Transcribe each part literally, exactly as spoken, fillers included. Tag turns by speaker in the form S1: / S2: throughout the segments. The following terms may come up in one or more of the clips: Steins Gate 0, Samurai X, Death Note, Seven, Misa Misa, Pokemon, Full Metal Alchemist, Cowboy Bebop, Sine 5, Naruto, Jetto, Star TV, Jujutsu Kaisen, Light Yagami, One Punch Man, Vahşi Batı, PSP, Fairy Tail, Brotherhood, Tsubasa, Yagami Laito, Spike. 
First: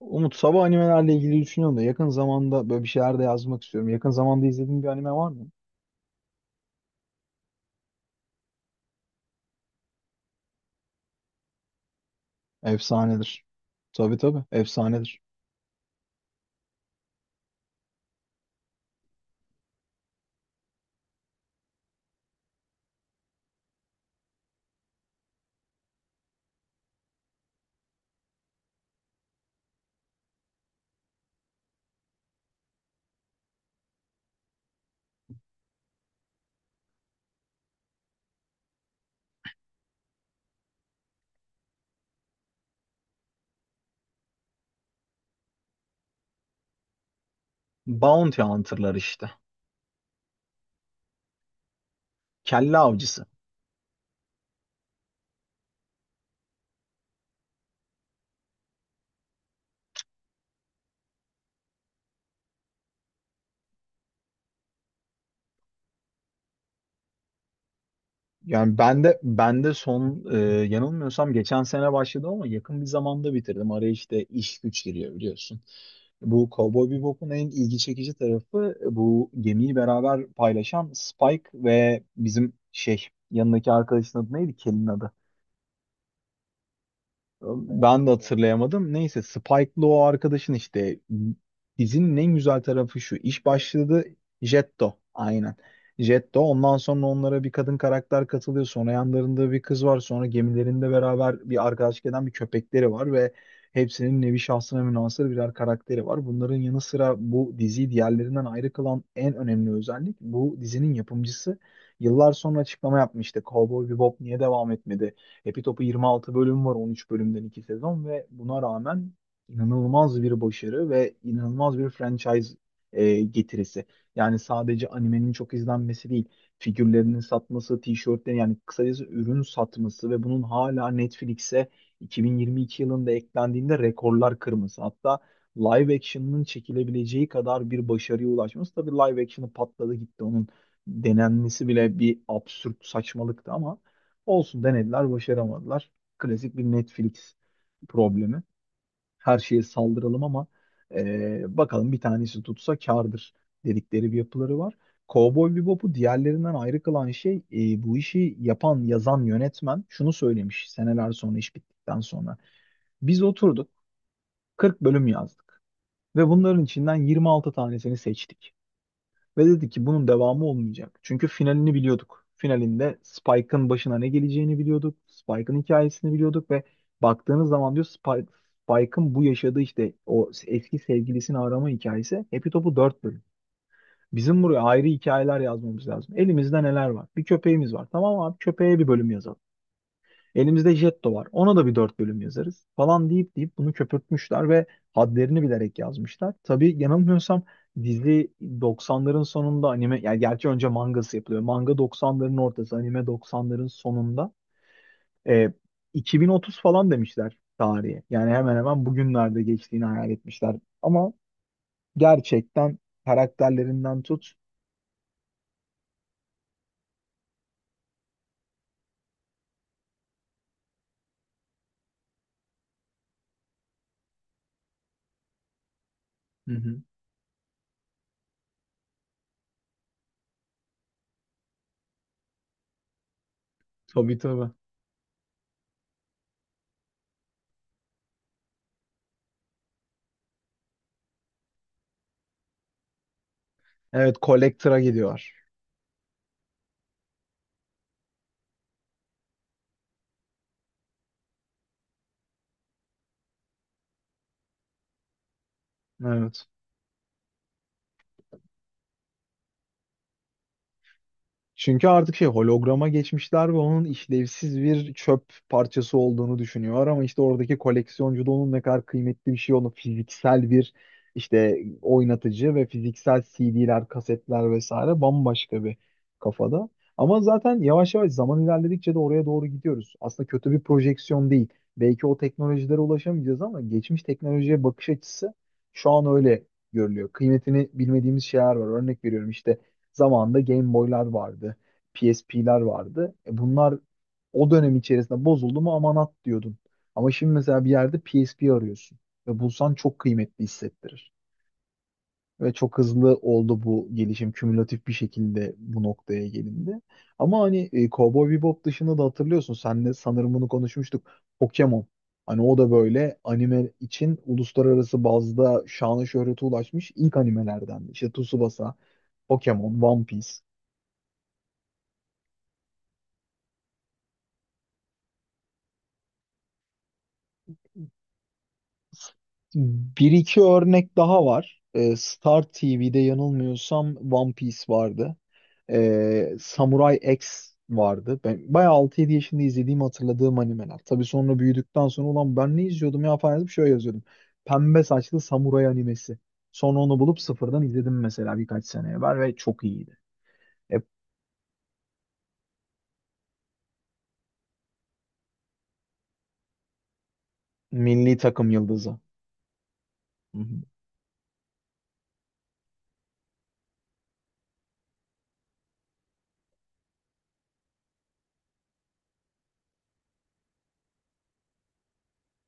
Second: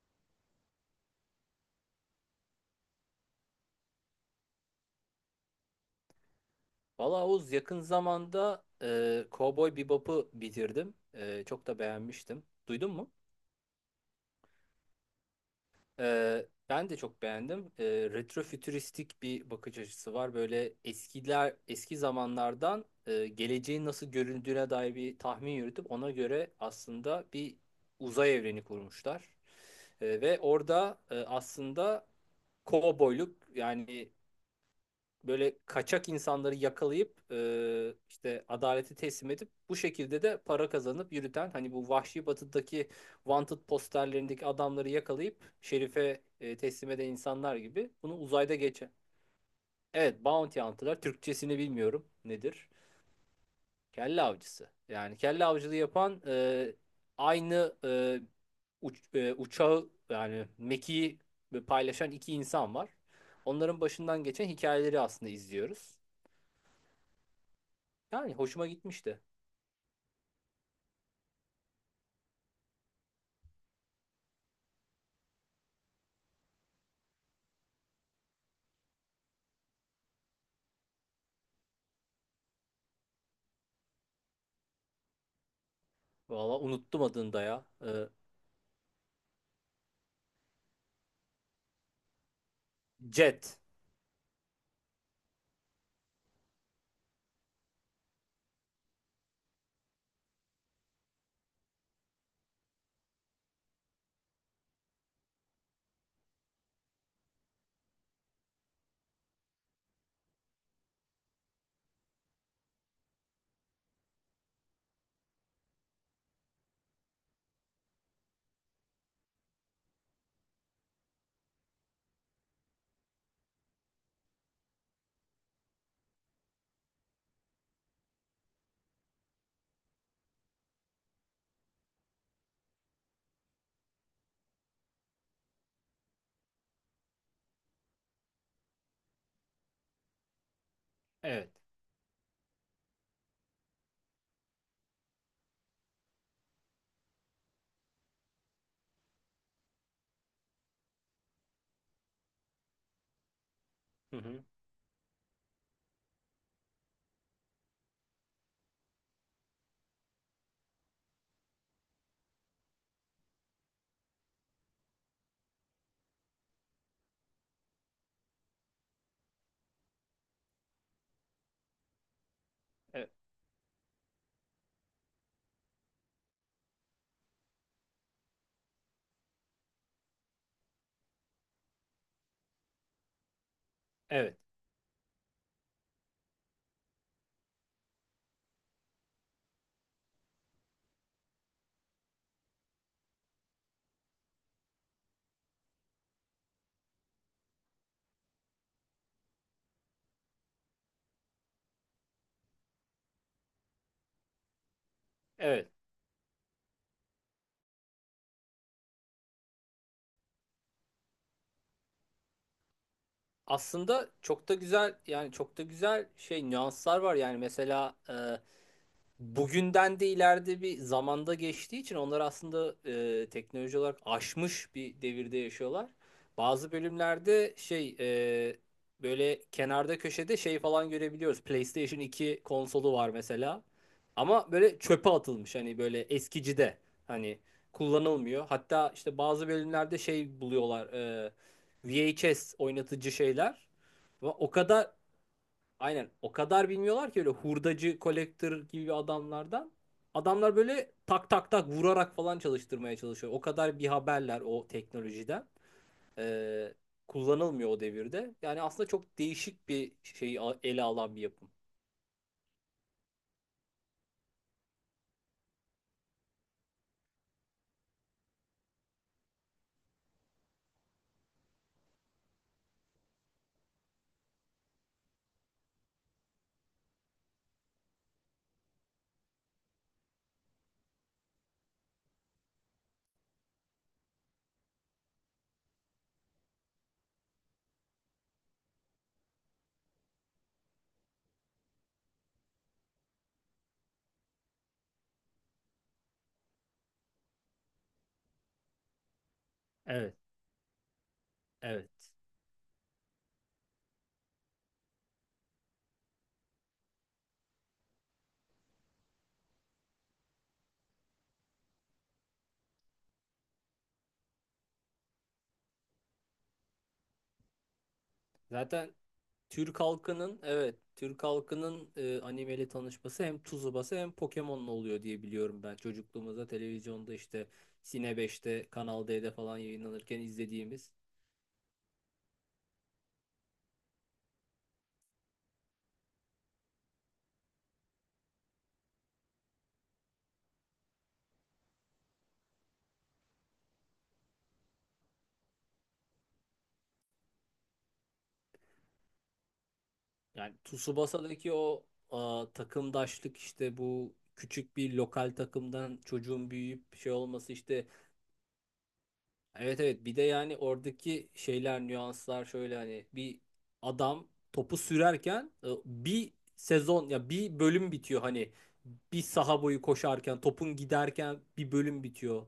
S1: Umut sabah animelerle ilgili düşünüyorum da yakın zamanda böyle bir şeyler de yazmak istiyorum. Yakın zamanda izlediğin bir anime var mı?
S2: Valla Oğuz yakın zamanda e, Cowboy Bebop'u bitirdim. E, çok da beğenmiştim. Duydun mu?
S1: Efsanedir. Tabii tabii efsanedir.
S2: E, ben de çok beğendim. E, retrofütüristik bir bakış açısı var. Böyle eskiler, eski zamanlardan e, geleceğin nasıl göründüğüne dair bir tahmin yürütüp ona göre aslında bir uzay evreni kurmuşlar. E, ve orada e, aslında kovboyluk yani böyle kaçak insanları yakalayıp e, işte adalete teslim edip bu şekilde de para kazanıp yürüten hani bu Vahşi Batı'daki wanted posterlerindeki adamları yakalayıp şerife e, teslim eden insanlar gibi bunu
S1: Bounty
S2: uzayda geçen.
S1: Hunter'lar işte.
S2: Evet, bounty hunter'lar Türkçesini bilmiyorum, nedir?
S1: Kelle avcısı.
S2: Kelle avcısı. Yani kelle avcılığı yapan e, aynı e, uç- e, uçağı yani mekiği paylaşan iki insan var. Onların başından geçen hikayeleri aslında izliyoruz. Yani hoşuma
S1: Yani ben de
S2: gitmişti.
S1: ben de son e, yanılmıyorsam geçen sene başladı ama yakın bir zamanda bitirdim. Araya işte iş güç giriyor biliyorsun. Bu Cowboy Bebop'un en ilgi çekici tarafı e, bu gemiyi beraber paylaşan Spike ve bizim şey yanındaki arkadaşın adı neydi? Kel'in adı.
S2: Valla unuttum adını da ya.
S1: Ben
S2: Ee,
S1: de hatırlayamadım. Neyse Spike'lı o arkadaşın işte dizinin en güzel tarafı şu. İş
S2: Jet.
S1: başladı Jetto. Aynen. Jetto. Ondan sonra onlara bir kadın karakter katılıyor. Sonra yanlarında bir kız var. Sonra gemilerinde beraber bir arkadaşlık eden bir köpekleri var ve hepsinin nevi şahsına münhasır birer karakteri var. Bunların yanı sıra bu diziyi diğerlerinden ayrı kılan en önemli özellik bu dizinin yapımcısı yıllar sonra açıklama yapmıştı. Cowboy Bebop niye devam etmedi? Epi Topu yirmi altı bölüm var, on üç bölümden iki sezon ve buna rağmen inanılmaz bir başarı ve inanılmaz bir franchise e, getirisi. Yani sadece animenin çok izlenmesi değil, figürlerinin satması, tişörtlerini yani kısacası ürün satması ve bunun hala Netflix'e iki bin yirmi iki yılında eklendiğinde rekorlar kırması. Hatta live action'ın çekilebileceği kadar bir başarıya ulaşması. Tabii live action'ı patladı gitti. Onun
S2: Evet.
S1: denenmesi bile bir absürt saçmalıktı ama olsun denediler, başaramadılar. Klasik bir Netflix problemi. Her şeye saldıralım ama e, bakalım bir tanesi tutsa kârdır dedikleri bir
S2: Hı hı.
S1: yapıları var. Cowboy Bebop'u diğerlerinden ayrı kılan şey e, bu işi yapan, yazan yönetmen şunu söylemiş seneler sonra iş bittikten sonra. Biz oturduk kırk bölüm yazdık ve bunların içinden yirmi altı tanesini seçtik. Ve dedi ki bunun devamı olmayacak. Çünkü finalini biliyorduk. Finalinde
S2: E-
S1: Spike'ın başına ne geleceğini biliyorduk. Spike'ın hikayesini biliyorduk ve baktığınız zaman diyor Spike, Spike'ın bu yaşadığı işte o eski sevgilisini arama hikayesi Happy Top'u dört bölüm.
S2: evet.
S1: Bizim buraya ayrı hikayeler yazmamız lazım. Elimizde neler var? Bir köpeğimiz var. Tamam abi köpeğe bir bölüm yazalım. Elimizde Jetto var. Ona da bir dört bölüm yazarız falan deyip deyip bunu köpürtmüşler ve hadlerini bilerek yazmışlar. Tabii yanılmıyorsam dizi doksanların sonunda anime yani gerçi önce mangası yapılıyor. Manga doksanların ortası, anime doksanların sonunda. E,
S2: Evet.
S1: iki bin otuz falan demişler tarihe. Yani hemen hemen bugünlerde geçtiğini hayal etmişler. Ama gerçekten karakterlerinden
S2: Aslında
S1: tut.
S2: çok da güzel yani çok da güzel şey nüanslar var, yani mesela e, bugünden de ileride bir zamanda geçtiği için onlar aslında e, teknoloji olarak aşmış bir devirde yaşıyorlar.
S1: Hı
S2: Bazı
S1: hı.
S2: bölümlerde şey e, böyle kenarda köşede şey falan görebiliyoruz. PlayStation iki konsolu var mesela.
S1: Tabii tabii.
S2: Ama böyle çöpe atılmış, hani böyle eskicide, hani kullanılmıyor. Hatta işte bazı bölümlerde şey buluyorlar, e, V H S oynatıcı şeyler.
S1: Evet,
S2: Ve O
S1: Collector'a
S2: kadar
S1: gidiyor.
S2: Aynen, o kadar bilmiyorlar ki öyle hurdacı, kolektör gibi adamlardan. Adamlar böyle tak tak tak vurarak falan çalıştırmaya çalışıyor. O kadar bir haberler o teknolojiden.
S1: Evet.
S2: Ee, Kullanılmıyor o devirde. Yani aslında çok değişik bir şeyi a- ele alan bir yapım.
S1: Çünkü artık şey holograma geçmişler ve onun işlevsiz bir çöp parçası olduğunu düşünüyor ama işte oradaki koleksiyoncu da onun ne kadar kıymetli bir şey olduğunu fiziksel bir işte oynatıcı ve fiziksel C D'ler, kasetler vesaire bambaşka bir kafada. Ama zaten yavaş yavaş zaman ilerledikçe de oraya doğru gidiyoruz. Aslında kötü bir projeksiyon değil. Belki o teknolojilere ulaşamayacağız ama geçmiş teknolojiye bakış açısı şu an öyle görülüyor. Kıymetini bilmediğimiz şeyler var. Örnek veriyorum işte zamanında Game Boy'lar vardı. P S P'ler vardı. E bunlar o dönem içerisinde bozuldu mu aman at diyordun. Ama şimdi mesela bir yerde P S P arıyorsun. Ve bulsan çok
S2: Evet,
S1: kıymetli hissettirir.
S2: evet.
S1: Ve çok hızlı oldu bu gelişim. Kümülatif bir şekilde bu noktaya gelindi. Ama hani e, Cowboy Bebop dışında da hatırlıyorsun. Senle sanırım bunu konuşmuştuk. Pokemon. Hani o da böyle anime için uluslararası bazda şanı şöhrete ulaşmış ilk animelerden. İşte Tsubasa,
S2: Zaten
S1: Pokemon,
S2: Türk
S1: One Piece.
S2: halkının, evet, Türk halkının e, animeyle tanışması hem Tsubasa hem Pokemon'la oluyor diye biliyorum ben. Çocukluğumuzda televizyonda işte Sine beşte, Kanal D'de falan
S1: Bir
S2: yayınlanırken
S1: iki
S2: izlediğimiz.
S1: örnek daha var. Ee, Star T V'de yanılmıyorsam One Piece vardı. Ee, Samurai X vardı. Ben bayağı altı yedi yaşında izlediğim hatırladığım animeler. Tabii sonra büyüdükten sonra ulan ben ne izliyordum ya falan yazıp şöyle yazıyordum. Pembe saçlı samuray animesi. Sonra onu bulup sıfırdan izledim mesela birkaç sene evvel ve çok iyiydi.
S2: Yani
S1: Hep
S2: Tsubasa'daki o a, takımdaşlık, işte bu küçük bir lokal takımdan çocuğun büyüyüp şey olması işte.
S1: milli takım yıldızı.
S2: Evet, evet, bir de
S1: Hı
S2: yani
S1: hı.
S2: oradaki şeyler, nüanslar şöyle, hani bir adam topu sürerken e, bir sezon ya bir bölüm bitiyor, hani bir saha boyu koşarken topun giderken bir bölüm bitiyor.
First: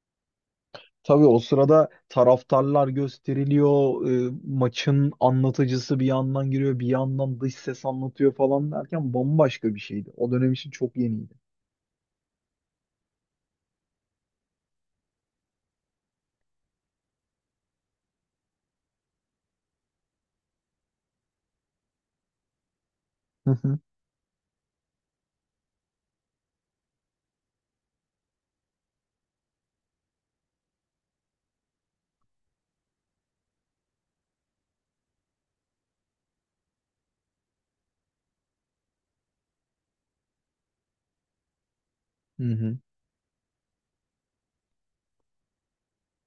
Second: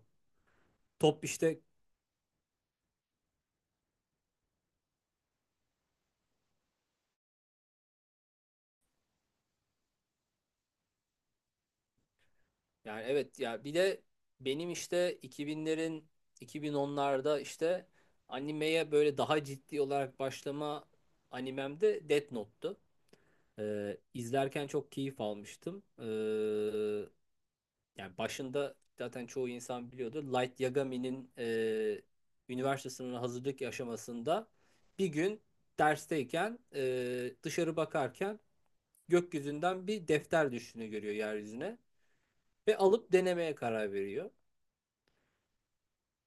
S1: Tabii
S2: Top
S1: o
S2: işte.
S1: sırada taraftarlar gösteriliyor, e, maçın anlatıcısı bir yandan giriyor, bir yandan dış ses anlatıyor falan derken bambaşka bir şeydi. O dönem için çok yeniydi.
S2: Yani evet ya, bir de benim işte iki iki binlerin, iki bin onlarda işte animeye böyle daha ciddi olarak başlama animem de Death Note'tu.
S1: Hı hı.
S2: Ee, izlerken çok keyif almıştım. Ee, yani başında zaten çoğu insan biliyordu. Light Yagami'nin e, üniversite sınavına hazırlık aşamasında bir gün dersteyken e, dışarı bakarken gökyüzünden bir defter düştüğünü görüyor yeryüzüne
S1: Hı
S2: ve
S1: hı.
S2: alıp denemeye karar veriyor.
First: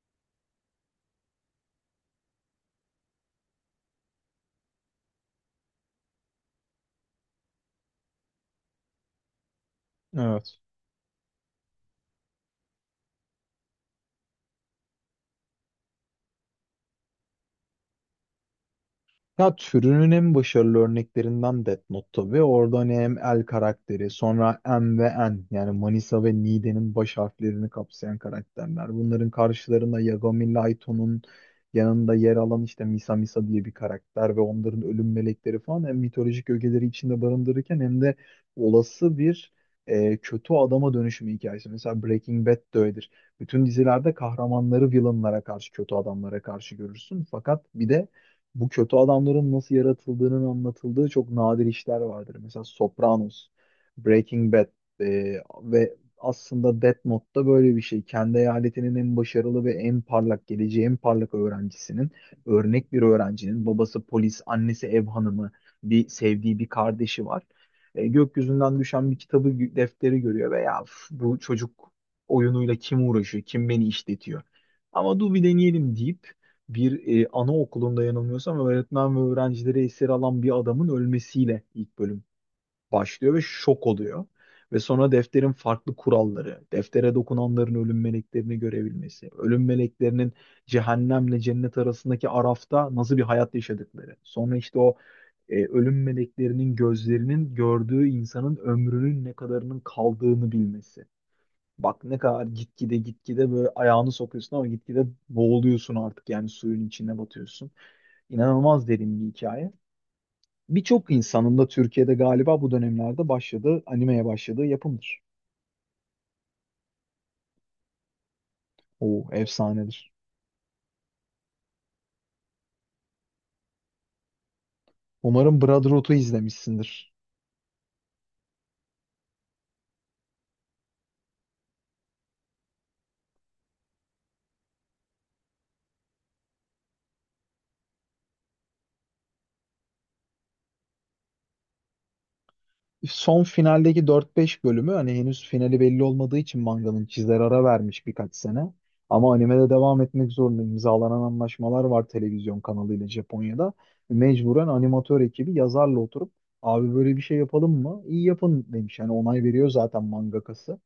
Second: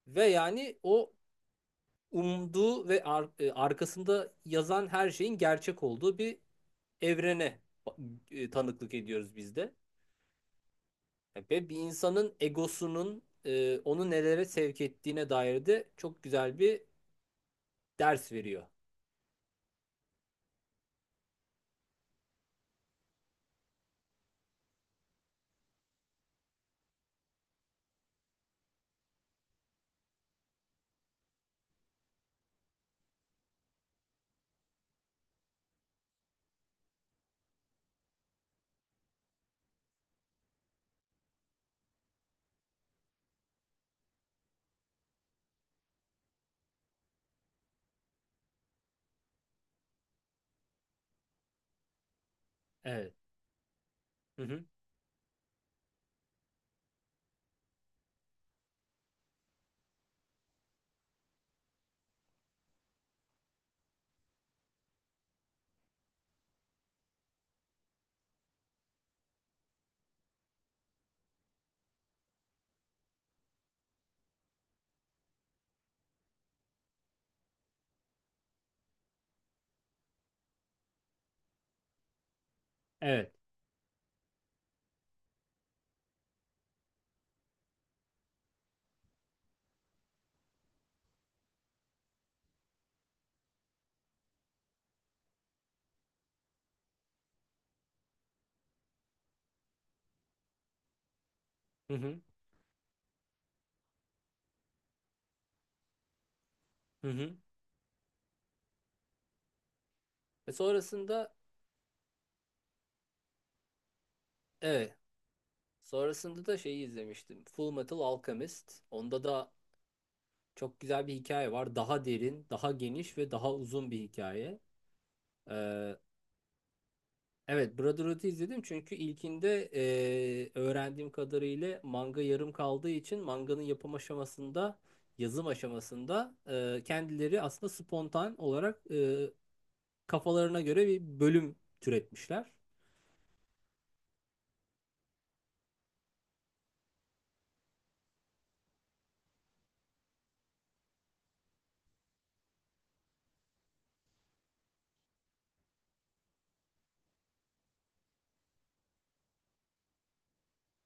S2: Ve yani o umduğu ve ar- e, arkasında yazan her şeyin gerçek olduğu bir evrene e, tanıklık ediyoruz biz de.
S1: Evet.
S2: Yani ve bir insanın egosunun e, onu nelere sevk ettiğine dair de çok güzel bir ders veriyor.
S1: Ya türünün en başarılı örneklerinden Death Note tabii. Orada hani hem El karakteri, sonra M ve N yani Manisa ve Nide'nin baş harflerini kapsayan karakterler. Bunların karşılarında Yagami Laito'nun yanında yer alan işte Misa Misa diye bir karakter ve onların ölüm melekleri falan hem mitolojik ögeleri içinde barındırırken hem de olası bir e, kötü adama dönüşümü hikayesi. Mesela Breaking Bad de öyledir. Bütün dizilerde kahramanları villainlara karşı, kötü adamlara karşı görürsün. Fakat bir de bu kötü adamların nasıl yaratıldığının anlatıldığı çok nadir işler vardır. Mesela
S2: Evet.
S1: Sopranos,
S2: Hı
S1: Breaking
S2: hı.
S1: Bad e, ve aslında Death Note'da böyle bir şey. Kendi eyaletinin en başarılı ve en parlak geleceği, en parlak öğrencisinin, örnek bir öğrencinin babası polis, annesi ev hanımı, bir sevdiği bir kardeşi var. E, gökyüzünden düşen bir kitabı gö- defteri görüyor ve ya "Üf, bu çocuk oyunuyla kim uğraşıyor, kim beni işletiyor. Ama dur bir deneyelim deyip bir e, anaokulunda yanılmıyorsam öğretmen ve öğrencileri esir alan bir adamın ölmesiyle ilk bölüm
S2: Evet.
S1: başlıyor ve şok oluyor. Ve sonra defterin farklı kuralları, deftere dokunanların ölüm meleklerini görebilmesi, ölüm meleklerinin cehennemle cennet arasındaki arafta nasıl bir hayat yaşadıkları. Sonra işte o e, ölüm meleklerinin gözlerinin gördüğü insanın ömrünün ne kadarının kaldığını bilmesi.
S2: Hı
S1: Bak ne
S2: hı.
S1: kadar gitgide gitgide böyle ayağını sokuyorsun ama gitgide boğuluyorsun artık yani suyun
S2: Hı
S1: içine
S2: hı.
S1: batıyorsun. İnanılmaz derin bir hikaye.
S2: Ve
S1: Birçok
S2: sonrasında
S1: insanın da Türkiye'de galiba bu dönemlerde başladığı, animeye başladığı
S2: evet.
S1: yapımdır.
S2: Sonrasında da şeyi izlemiştim, Full Metal Alchemist. Onda
S1: O
S2: da
S1: efsanedir.
S2: çok güzel bir hikaye var. Daha derin, daha geniş ve daha uzun bir hikaye.
S1: Umarım
S2: Ee,
S1: Brotherhood'u izlemişsindir.
S2: Evet, Brotherhood'u izledim çünkü ilkinde eee, öğrendiğim kadarıyla manga yarım kaldığı için manganın yapım aşamasında, yazım aşamasında eee, kendileri aslında spontan olarak eee, kafalarına göre bir bölüm türetmişler.
S1: Son finaldeki dört beş bölümü hani henüz finali belli olmadığı için manganın çizer ara vermiş birkaç sene. Ama animede devam etmek zorunda imzalanan anlaşmalar var televizyon kanalıyla Japonya'da. Mecburen animatör ekibi yazarla oturup abi böyle bir şey yapalım mı? İyi yapın demiş. Yani onay veriyor zaten mangakası.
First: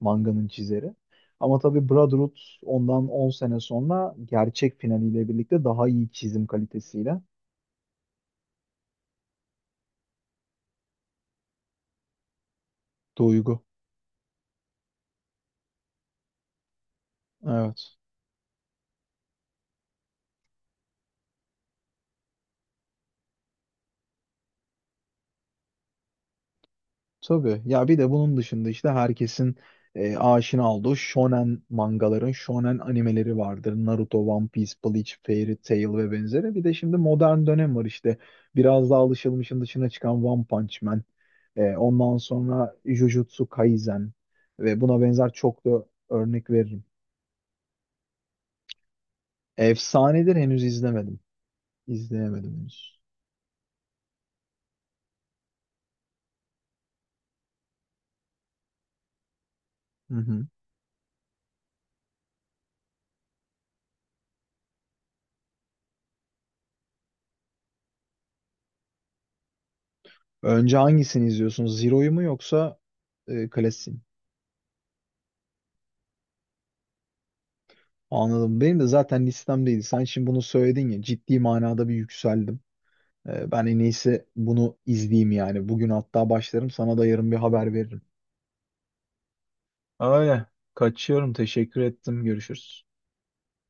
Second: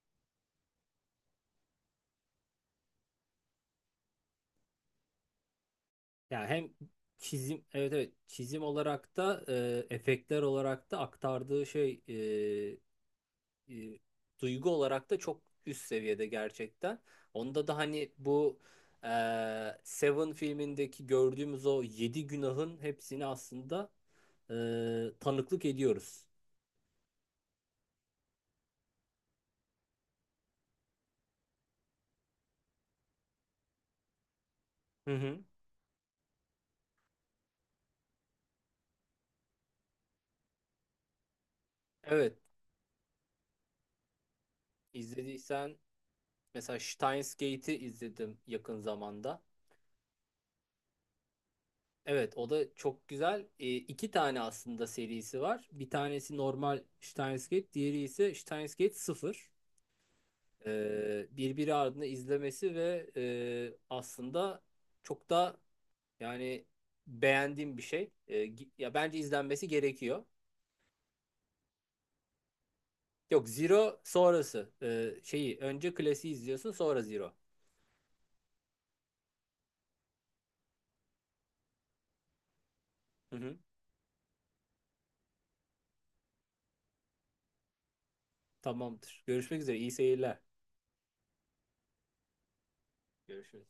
S1: Manganın çizeri. Ama tabii Brotherhood ondan on sene sonra gerçek finaliyle birlikte daha iyi çizim
S2: Yani hem
S1: kalitesiyle.
S2: çizim, evet, evet, çizim olarak da eee, efektler olarak da aktardığı şey, eee,
S1: Duygu.
S2: e, duygu olarak da çok üst seviyede gerçekten. Onda da
S1: Evet.
S2: hani bu e, Seven filmindeki gördüğümüz o yedi günahın hepsini aslında e, tanıklık ediyoruz.
S1: Tabii. Ya bir de bunun dışında işte herkesin e, aşina olduğu shonen mangaların, shonen animeleri vardır. Naruto, One Piece, Bleach,
S2: Hı hı.
S1: Fairy Tail ve benzeri. Bir de şimdi modern dönem var işte. Biraz daha alışılmışın dışına çıkan One Punch Man. E, ondan
S2: Evet,
S1: sonra Jujutsu Kaisen ve buna benzer çok
S2: izlediysen,
S1: da örnek
S2: mesela
S1: veririm.
S2: Steins Gate'i izledim yakın zamanda.
S1: Efsanedir henüz izlemedim.
S2: Evet, o
S1: İzleyemedim
S2: da
S1: henüz.
S2: çok güzel. E, iki tane aslında serisi var. Bir tanesi normal Steins Gate, diğeri ise Steins Gate sıfır
S1: Hı hı.
S2: e, Birbiri ardına izlemesi ve e, aslında çok da, yani beğendiğim bir şey. E, gi- ya bence izlenmesi gerekiyor.
S1: Önce hangisini izliyorsunuz? Zero'yu mu yoksa
S2: Yok,
S1: e, klasiği
S2: Zero
S1: mi?
S2: sonrası. E, şeyi önce klasiği izliyorsun, sonra Zero.
S1: Anladım. Benim de zaten listemdeydi. Sen şimdi bunu söyledin ya ciddi manada bir yükseldim.
S2: Hı
S1: Ee,
S2: hı.
S1: ben en iyisi bunu izleyeyim yani. Bugün hatta başlarım sana da yarın bir haber veririm.
S2: Tamamdır. Görüşmek üzere. İyi seyirler.
S1: Öyle. Kaçıyorum. Teşekkür ettim. Görüşürüz.
S2: Görüşürüz.